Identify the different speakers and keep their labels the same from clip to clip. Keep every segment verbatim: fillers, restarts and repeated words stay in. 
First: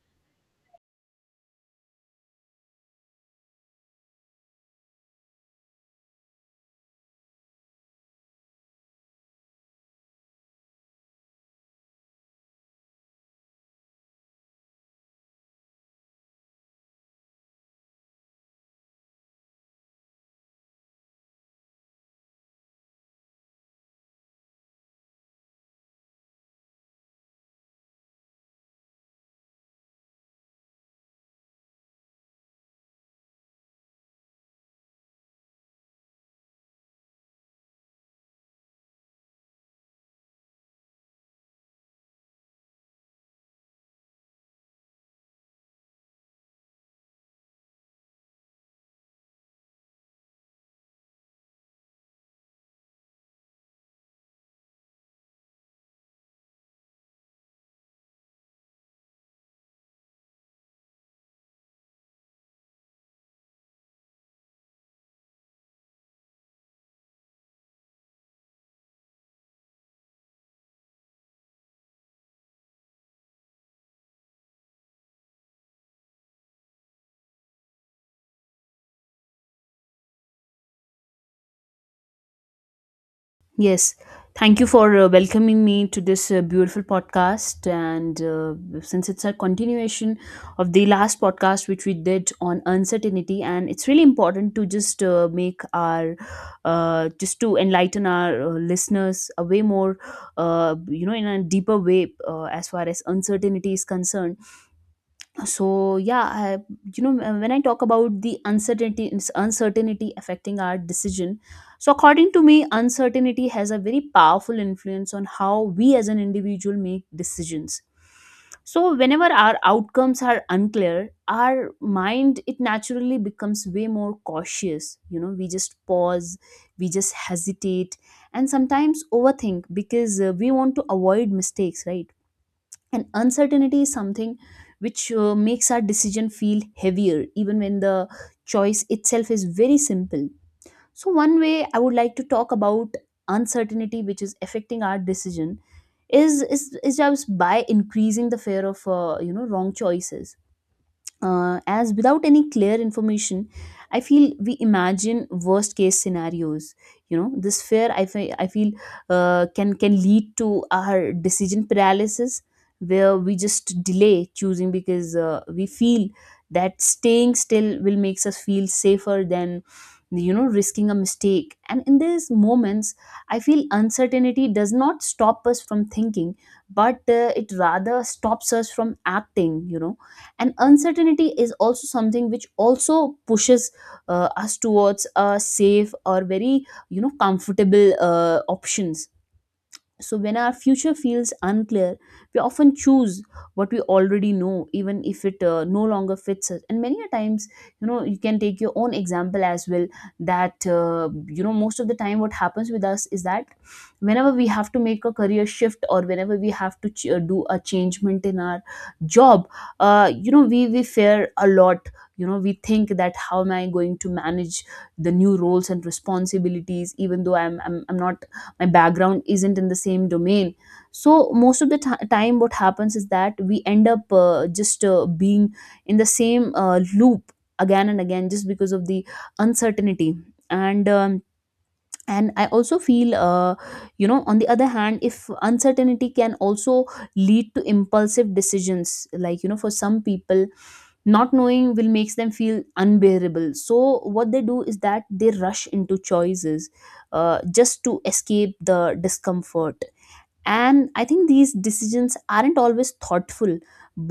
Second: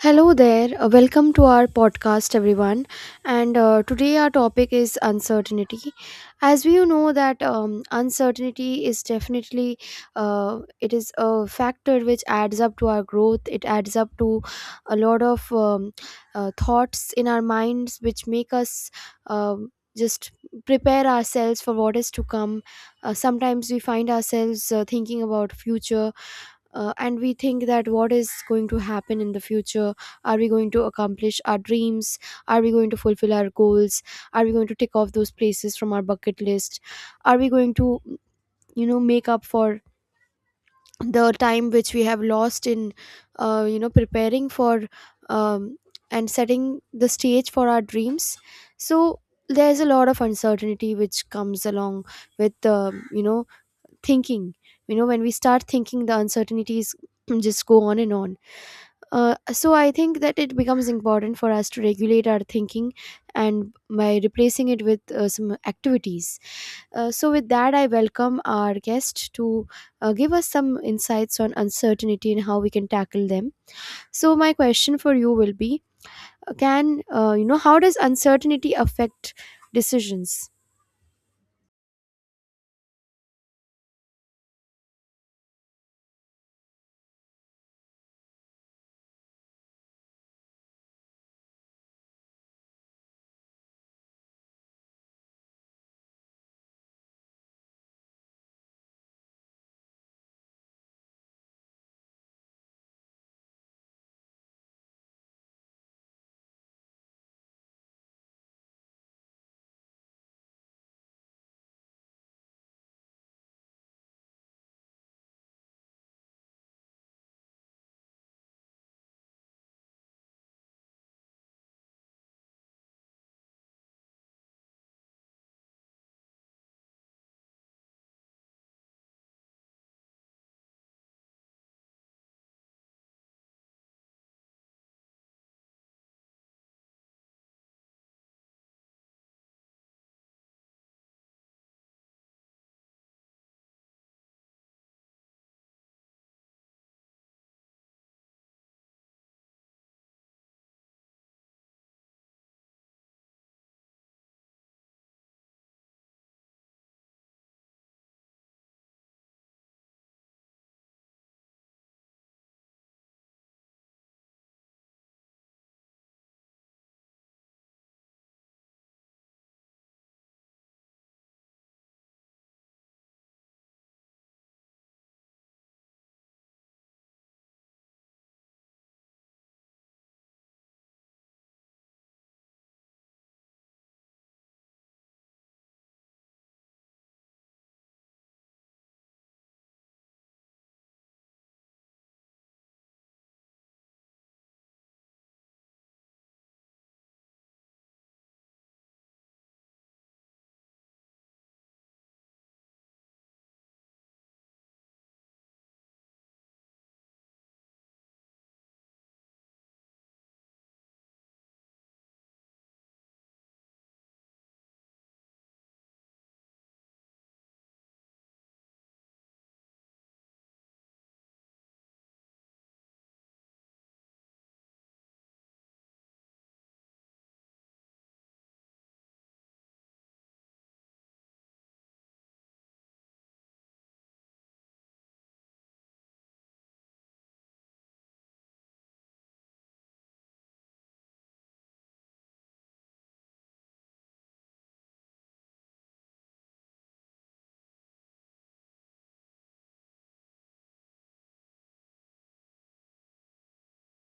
Speaker 1: Hello there. Uh, welcome to our podcast, everyone. And uh, today our topic is uncertainty. As we know that um, uncertainty is definitely uh, it is a factor which adds up to our growth. It adds up to a lot of um, uh, thoughts in our minds, which make us. Um, just prepare ourselves for what is to come. Uh, sometimes we find ourselves uh, thinking about future, uh, and we think that what is going to happen in the future? Are we going to accomplish our dreams? Are we going to fulfill our goals? Are we going to tick off those places from our bucket list? Are we going to you know make up for the time which we have lost in uh, you know preparing for um, and setting the stage for our dreams? So there's a lot of uncertainty which comes along with the you know thinking. You know, when we start thinking, the uncertainties just go on and on. Uh, so I think that it becomes important for us to regulate our thinking and by replacing it with uh, some activities. Uh, so with that I welcome our guest to uh, give us some insights on uncertainty and how we can tackle them. So my question for you will be, uh, can uh, you know how does uncertainty affect decisions?
Speaker 2: Yes, thank you for uh, welcoming me to this uh, beautiful podcast. And uh, since it's a continuation of the last podcast which we did on uncertainty, and it's really important to just uh, make our uh, just to enlighten our uh, listeners a way more, uh, you know, in a deeper way uh, as far as uncertainty is concerned. So yeah, I, you know uh, when I talk about the uncertainty uncertainty affecting our decision, so according to me, uncertainty has a very powerful influence on how we as an individual make decisions. So whenever our outcomes are unclear, our mind, it naturally becomes way more cautious, you know, we just pause, we just hesitate and sometimes overthink because uh, we want to avoid mistakes, right? And uncertainty is something which uh, makes our decision feel heavier even when the choice itself is very simple. So one way I would like to talk about uncertainty which is affecting our decision is is, is just by increasing the fear of uh, you know, wrong choices. Uh, as without any clear information, I feel we imagine worst case scenarios. You know, this fear, i feel, I feel uh, can can lead to our decision paralysis, where we just delay choosing because uh, we feel that staying still will makes us feel safer than, you know, risking a mistake. And in these moments, I feel uncertainty does not stop us from thinking, but uh, it rather stops us from acting, you know. And uncertainty is also something which also pushes uh, us towards a safe or very, you know, comfortable uh, options. So, when our future feels unclear, we often choose what we already know, even if it uh, no longer fits us. And many a times, you know, you can take your own example as well. That, uh, you know, most of the time, what happens with us is that whenever we have to make a career shift or whenever we have to ch- uh, do a changement in our job, uh, you know, we, we fear a lot. You know, we think that how am I going to manage the new roles and responsibilities, even though I'm, I'm, I'm not, my background isn't in the same domain. So most of the ti- time what happens is that we end up uh, just uh, being in the same uh, loop again and again just because of the uncertainty. And um, and I also feel, uh, you know, on the other hand, if uncertainty can also lead to impulsive decisions, like, you know, for some people, not knowing will makes them feel unbearable, so what they do is that they rush into choices uh, just to escape the discomfort. And I think these decisions aren't always thoughtful,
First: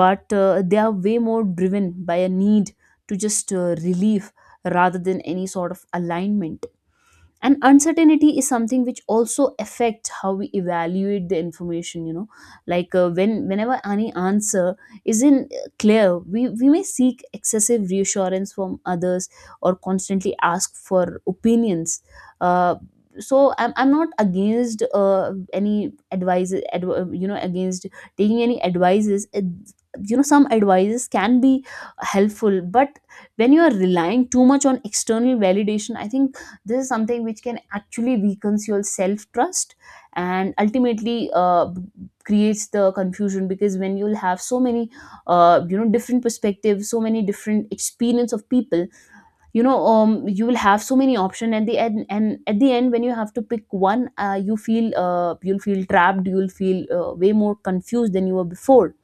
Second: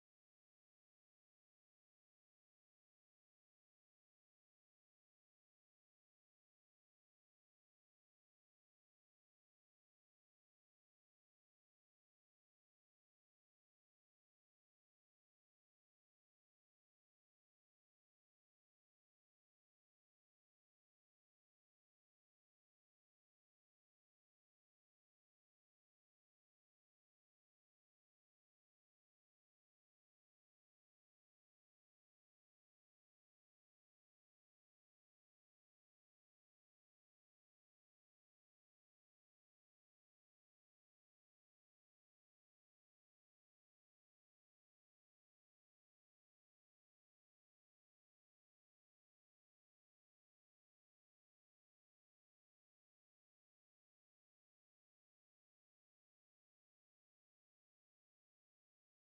Speaker 2: but uh, they are way more driven by a need to just uh, relieve rather than any sort of alignment. And uncertainty is something which also affects how we evaluate the information, you know, like uh, when whenever any answer isn't uh, clear, we, we may seek excessive reassurance from others or constantly ask for opinions. uh, so I'm, I'm not against uh, any advice adv- uh, you know, against taking any advices. Uh, you know, some advices can be helpful, but when you are relying too much on external validation, I think this is something which can actually weaken your self trust and ultimately uh, creates the confusion, because when you'll have so many uh, you know, different perspectives, so many different experience of people, you know, um, you will have so many options at the end, and at the end when you have to pick one, uh, you feel, uh, you'll feel trapped, you'll feel uh, way more confused than you were before.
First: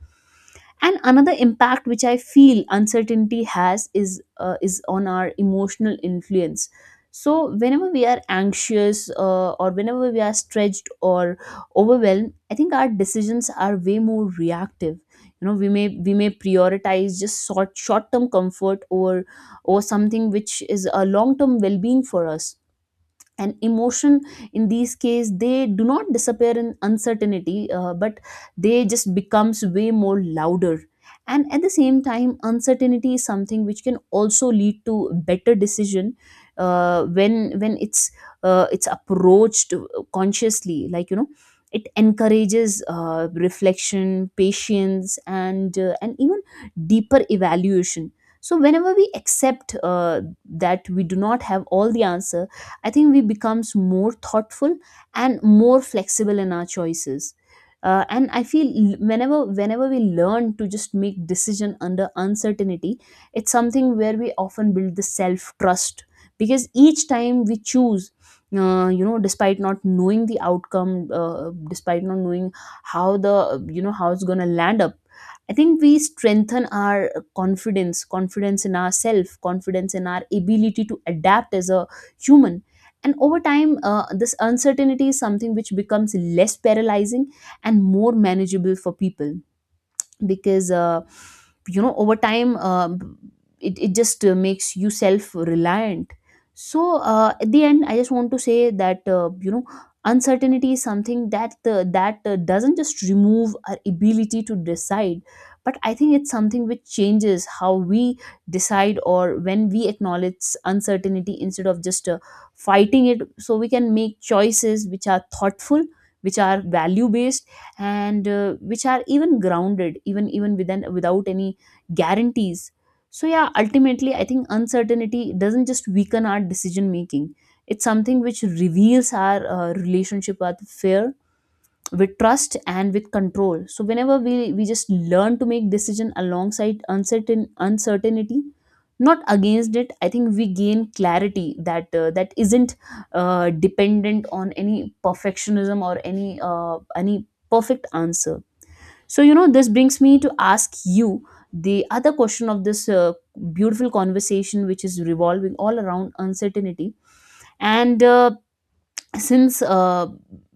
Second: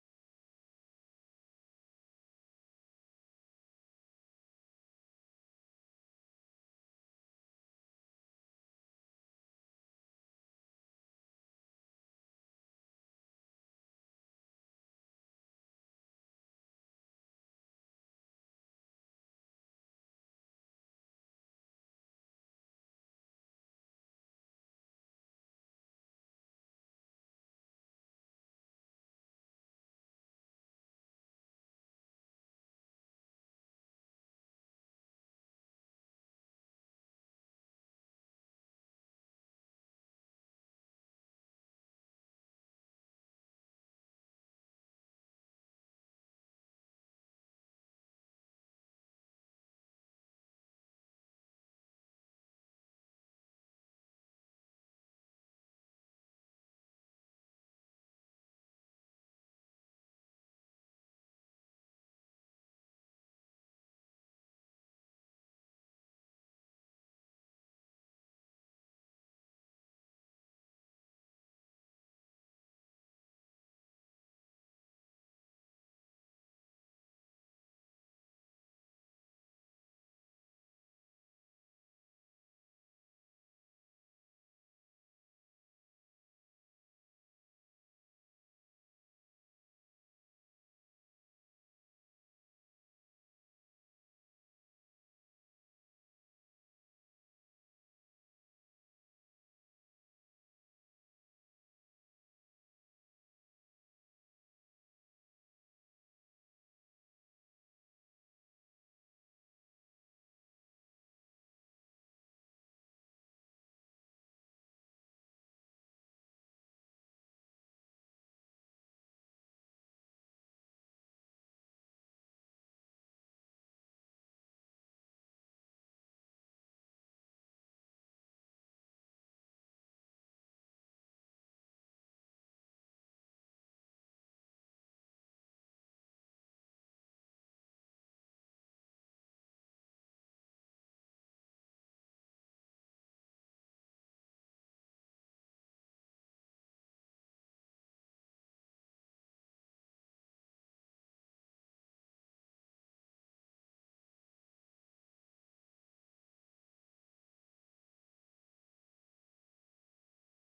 Speaker 2: And another impact which I feel uncertainty has is uh, is on our emotional influence. So whenever we are anxious, uh, or whenever we are stretched or overwhelmed, I think our decisions are way more reactive. You know, we may we may prioritize just short short term comfort or or something which is a long term well being for us. And emotion, in these cases, they do not disappear in uncertainty, uh, but they just becomes way more louder. And at the same time, uncertainty is something which can also lead to better decision uh, when when it's uh, it's approached consciously, like, you know, it encourages uh, reflection, patience and uh, and even deeper evaluation. So whenever we accept uh, that we do not have all the answer, I think we becomes more thoughtful and more flexible in our choices. Uh, and I feel, l- whenever whenever we learn to just make decision under uncertainty, it's something where we often build the self trust, because each time we choose, uh, you know, despite not knowing the outcome, uh, despite not knowing how the, you know, how it's gonna land up, I think we strengthen our confidence, confidence in ourselves, confidence in our ability to adapt as a human. And over time, uh, this uncertainty is something which becomes less paralyzing and more manageable for people, because uh, you know, over time, um it, it just uh, makes you self reliant. So uh, at the end, I just want to say that uh, you know uncertainty is something that uh, that uh, doesn't just remove our ability to decide, but I think it's something which changes how we decide, or when we acknowledge uncertainty instead of just uh, fighting it, so we can make choices which are thoughtful, which are value based, and uh, which are even grounded, even even within, without any guarantees. So yeah, ultimately I think uncertainty doesn't just weaken our decision making, it's something which reveals our uh, relationship with fear, with trust and with control. So whenever we we just learn to make decision alongside uncertain uncertainty, not against it, I think we gain clarity that uh, that isn't uh, dependent on any perfectionism or any uh, any perfect answer. So, you know, this brings me to ask you the other question of this uh, beautiful conversation which is revolving all around uncertainty. And uh, since uh,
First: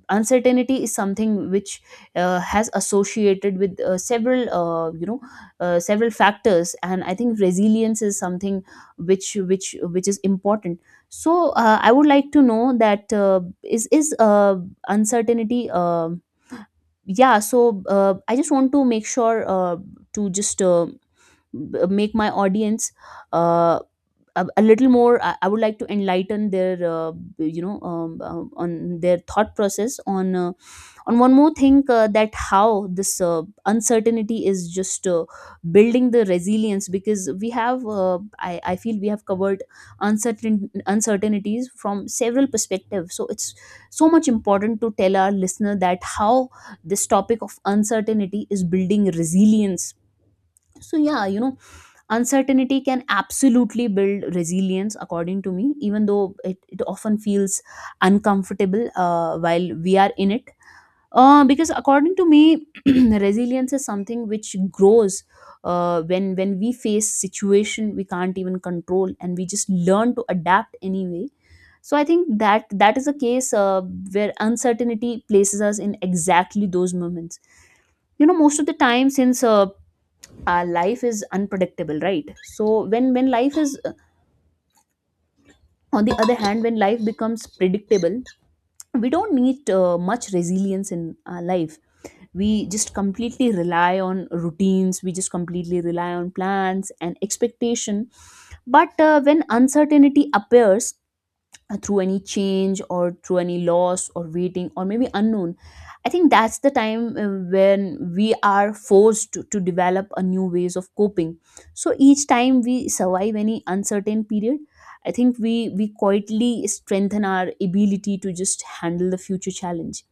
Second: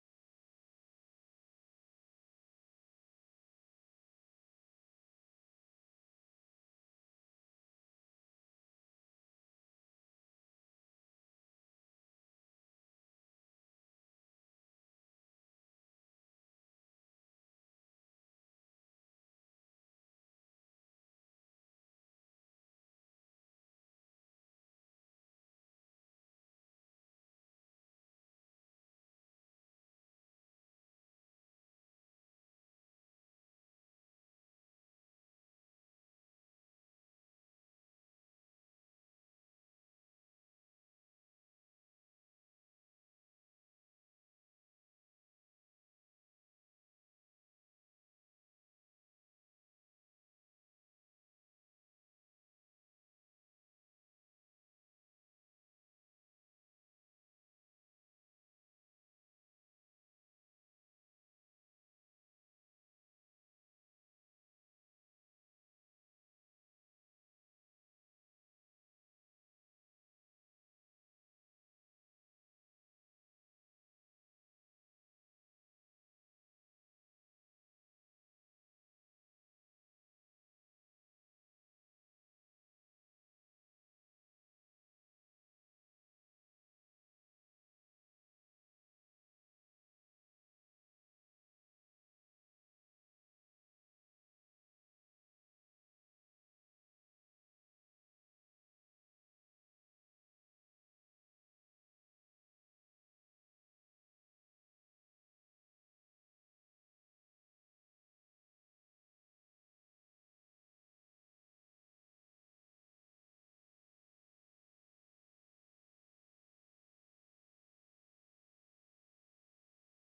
Speaker 2: uncertainty is something which uh, has associated with uh, several uh, you know uh, several factors, and I think resilience is something which which which is important. So uh, I would like to know that, uh, is is uh, uncertainty uh, yeah, so uh, I just want to make sure uh, to just uh, b- make my audience uh, a, a little more, I, I would like to enlighten their uh, you know um, um, on their thought process on uh, on one more thing, uh, that how this uh, uncertainty is just uh, building the resilience, because we have uh, I, I feel we have covered uncertain uncertainties from several perspectives, so it's so much important to tell our listener that how this topic of uncertainty is building resilience. So yeah, you know, uncertainty can absolutely build resilience, according to me, even though it, it often feels uncomfortable uh, while we are in it. Uh, because according to me, resilience is something which grows uh, when when we face situation we can't even control, and we just learn to adapt anyway. So I think that that is a case uh, where uncertainty places us in exactly those moments. You know, most of the time, since uh, our life is unpredictable, right? So when when life is uh, on the other hand, when life becomes predictable, we don't need uh, much resilience in our life. We just completely rely on routines, we just completely rely on plans and expectation. But uh, when uncertainty appears, uh, through any change or through any loss or waiting or maybe unknown, I think that's the time uh, when we are forced to, to develop a new ways of coping. So each time we survive any uncertain period, I think we we quietly strengthen our ability to just handle the future challenge.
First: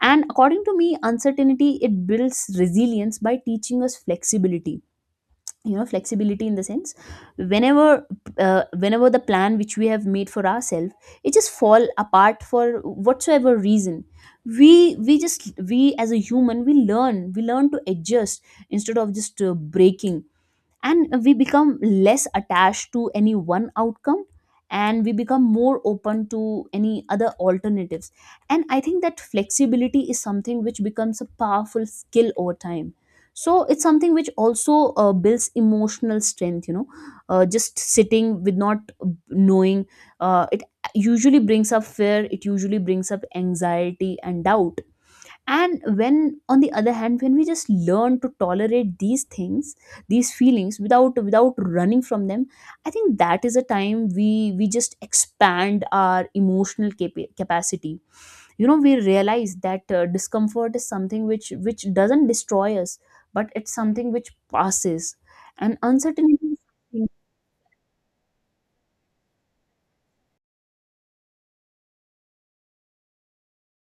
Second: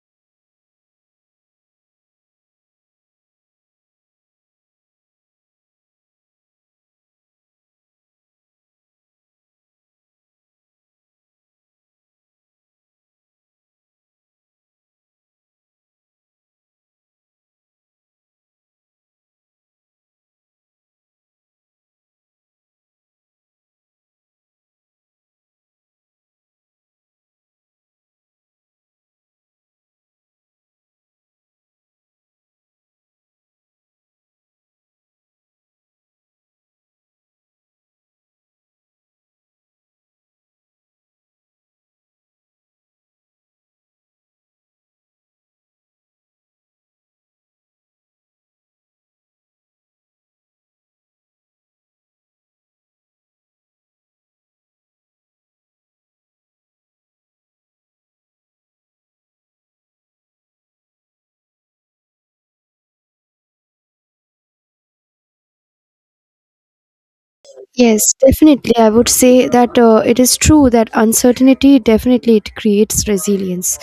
Speaker 2: And according to me, uncertainty, it builds resilience by teaching us flexibility. You know, flexibility in the sense, whenever uh, whenever the plan which we have made for ourselves, it just fall apart for whatsoever reason, we we just we as a human, we learn we learn to adjust instead of just uh, breaking. And we become less attached to any one outcome, and we become more open to any other alternatives. And I think that flexibility is something which becomes a powerful skill over time. So it's something which also uh, builds emotional strength, you know, uh, just sitting with not knowing, uh, it usually brings up fear, it usually brings up anxiety and doubt. And when, on the other hand, when we just learn to tolerate these things, these feelings without without running from them, I think that is a time we we just expand our emotional capa- capacity. You know, we realize that uh, discomfort is something which which doesn't destroy us, but it's something which passes. And uncertainty is something
Speaker 1: Yes, definitely. I would say that uh, it is true that uncertainty definitely it creates resilience,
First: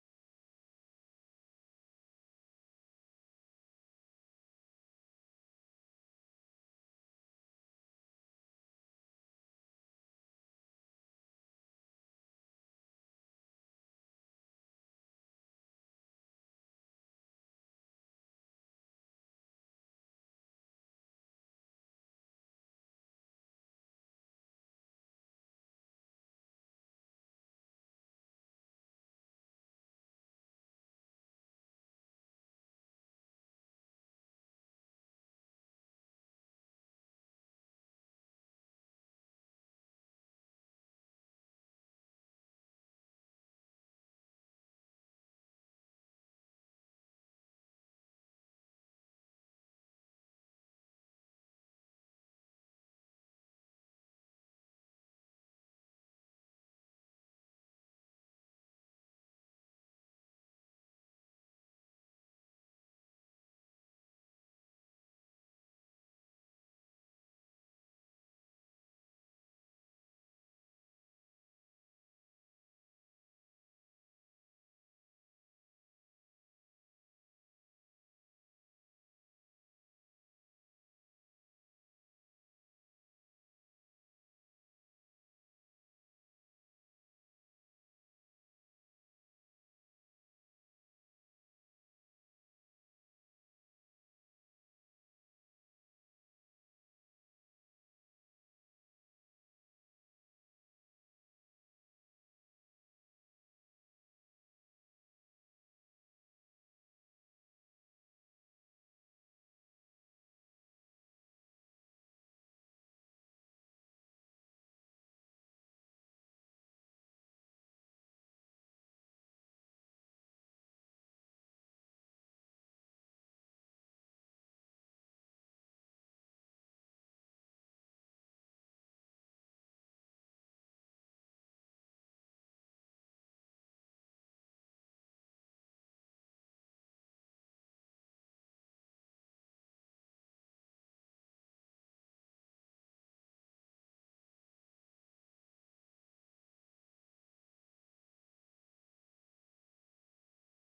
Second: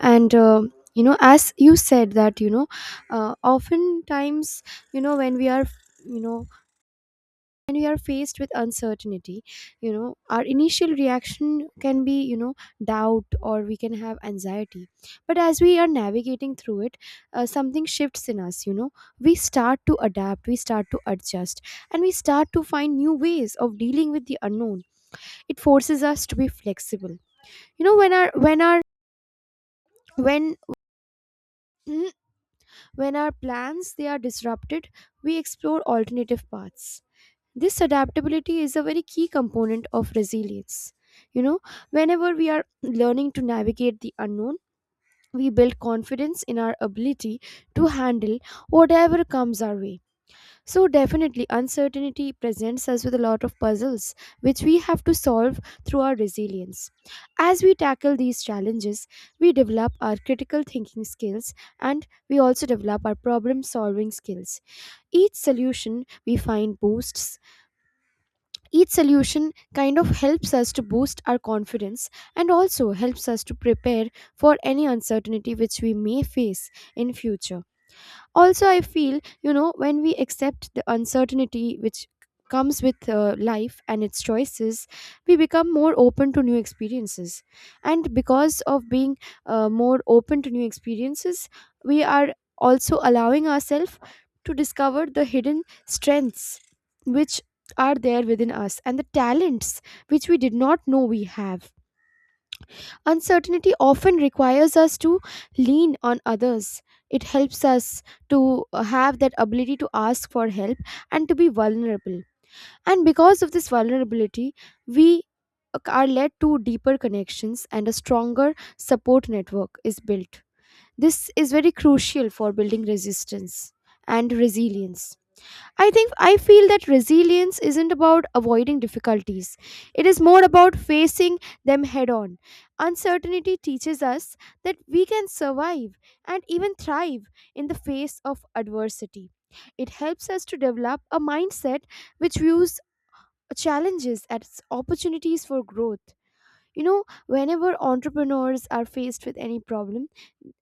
Speaker 1: and uh, you know, as you said that you know, uh, oftentimes, you know when we are, you know and we are faced with uncertainty, you know, our initial reaction can be, you know, doubt or we can have anxiety. But as we are navigating through it, uh, something shifts in us. You know, we start to adapt, we start to adjust, and we start to find new ways of dealing with the unknown. It forces us to be flexible. You know, when our when our when when our plans they are disrupted, we explore alternative paths. This adaptability is a very key component of resilience. You know, whenever we are learning to navigate the unknown, we build confidence in our ability to handle whatever comes our way. So definitely uncertainty presents us with a lot of puzzles which we have to solve through our resilience. As we tackle these challenges, we develop our critical thinking skills and we also develop our problem solving skills. Each solution we find boosts Each solution kind of helps us to boost our confidence and also helps us to prepare for any uncertainty which we may face in future. Also I feel, you know, when we accept the uncertainty which comes with uh, life and its choices, we become more open to new experiences. And because of being uh, more open to new experiences, we are also allowing ourselves to discover the hidden strengths which are there within us, and the talents which we did not know we have. Uncertainty often requires us to lean on others. It helps us to uh, have that ability to ask for help and to be vulnerable. And because of this vulnerability, we are led to deeper connections and a stronger support network is built. This is very crucial for building resistance and resilience. I think I feel that resilience isn't about avoiding difficulties. It is more about facing them head on. Uncertainty teaches us that we can survive and even thrive in the face of adversity. It helps us to develop a mindset which views challenges as opportunities for growth. You know, whenever entrepreneurs are faced with any problem,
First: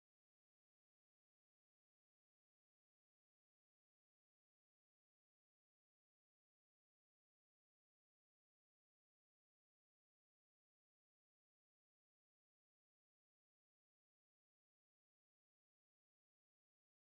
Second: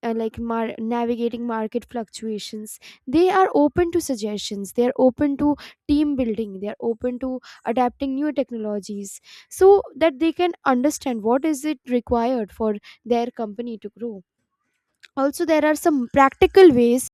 Speaker 1: uh, like mar- navigating market fluctuations, they are open to suggestions, they are open to team building, they are open to adapting new technologies, so that they can understand what is it required for their company to grow. Also, there are some practical ways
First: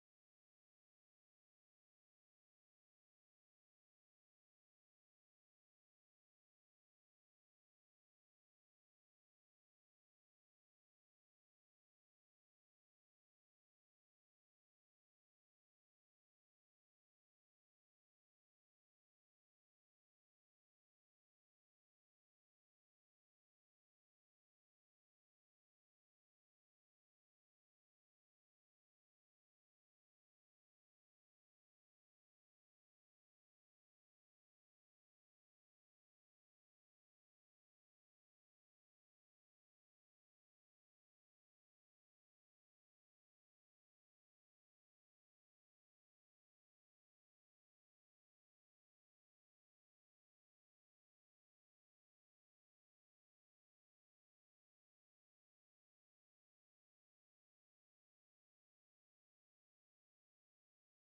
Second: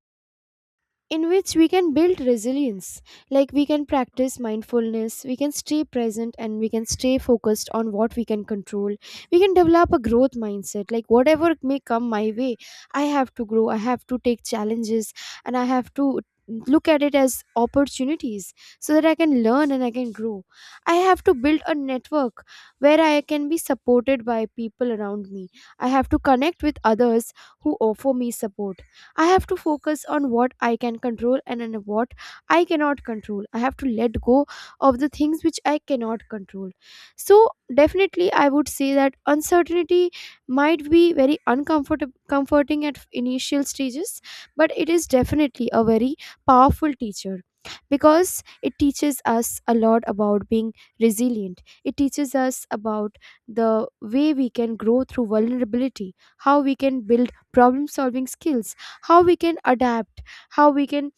Speaker 1: in which we can build resilience. Like, we can practice mindfulness, we can stay present, and we can stay focused on what we can control. We can develop a growth mindset, like whatever may come my way, I have to grow, I have to take challenges, and I have to look at it as opportunities so that I can learn and I can grow. I have to build a network where I can be supported by people around me. I have to connect with others who offer me support. I have to focus on what I can control and on what I cannot control. I have to let go of the things which I cannot control. So, definitely, I would say that uncertainty might be very uncomfortable comforting at initial stages, but it is definitely a very powerful teacher, because it teaches us a lot about being resilient. It teaches us about the way we can grow through vulnerability, how we can build problem solving skills, how we can adapt, how we can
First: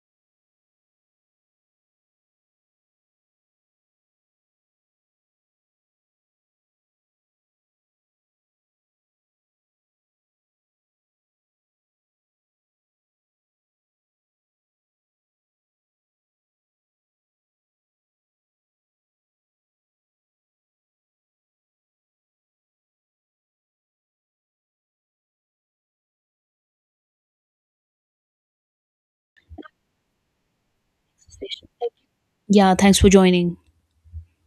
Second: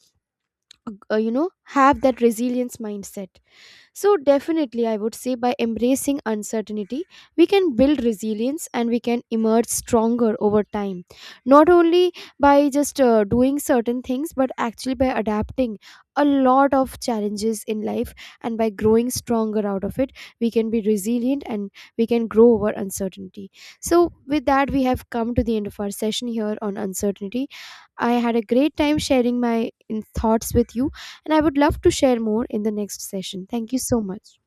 Speaker 1: uh, you know have that resilience mindset. So, definitely, I would say by embracing uncertainty, we can build resilience and we can emerge stronger over time. Not only by just uh, doing certain things, but actually by adapting a lot of challenges in life and by growing stronger out of it, we can be resilient and we can grow over uncertainty. So, with that, we have come to the end of our session here on uncertainty. I had a great time sharing my in- thoughts with you. And I would
Speaker 2: special.
Speaker 1: love to share more in the
Speaker 2: Yeah, thanks
Speaker 1: next
Speaker 2: for
Speaker 1: session.
Speaker 2: joining.
Speaker 1: Thank you so much.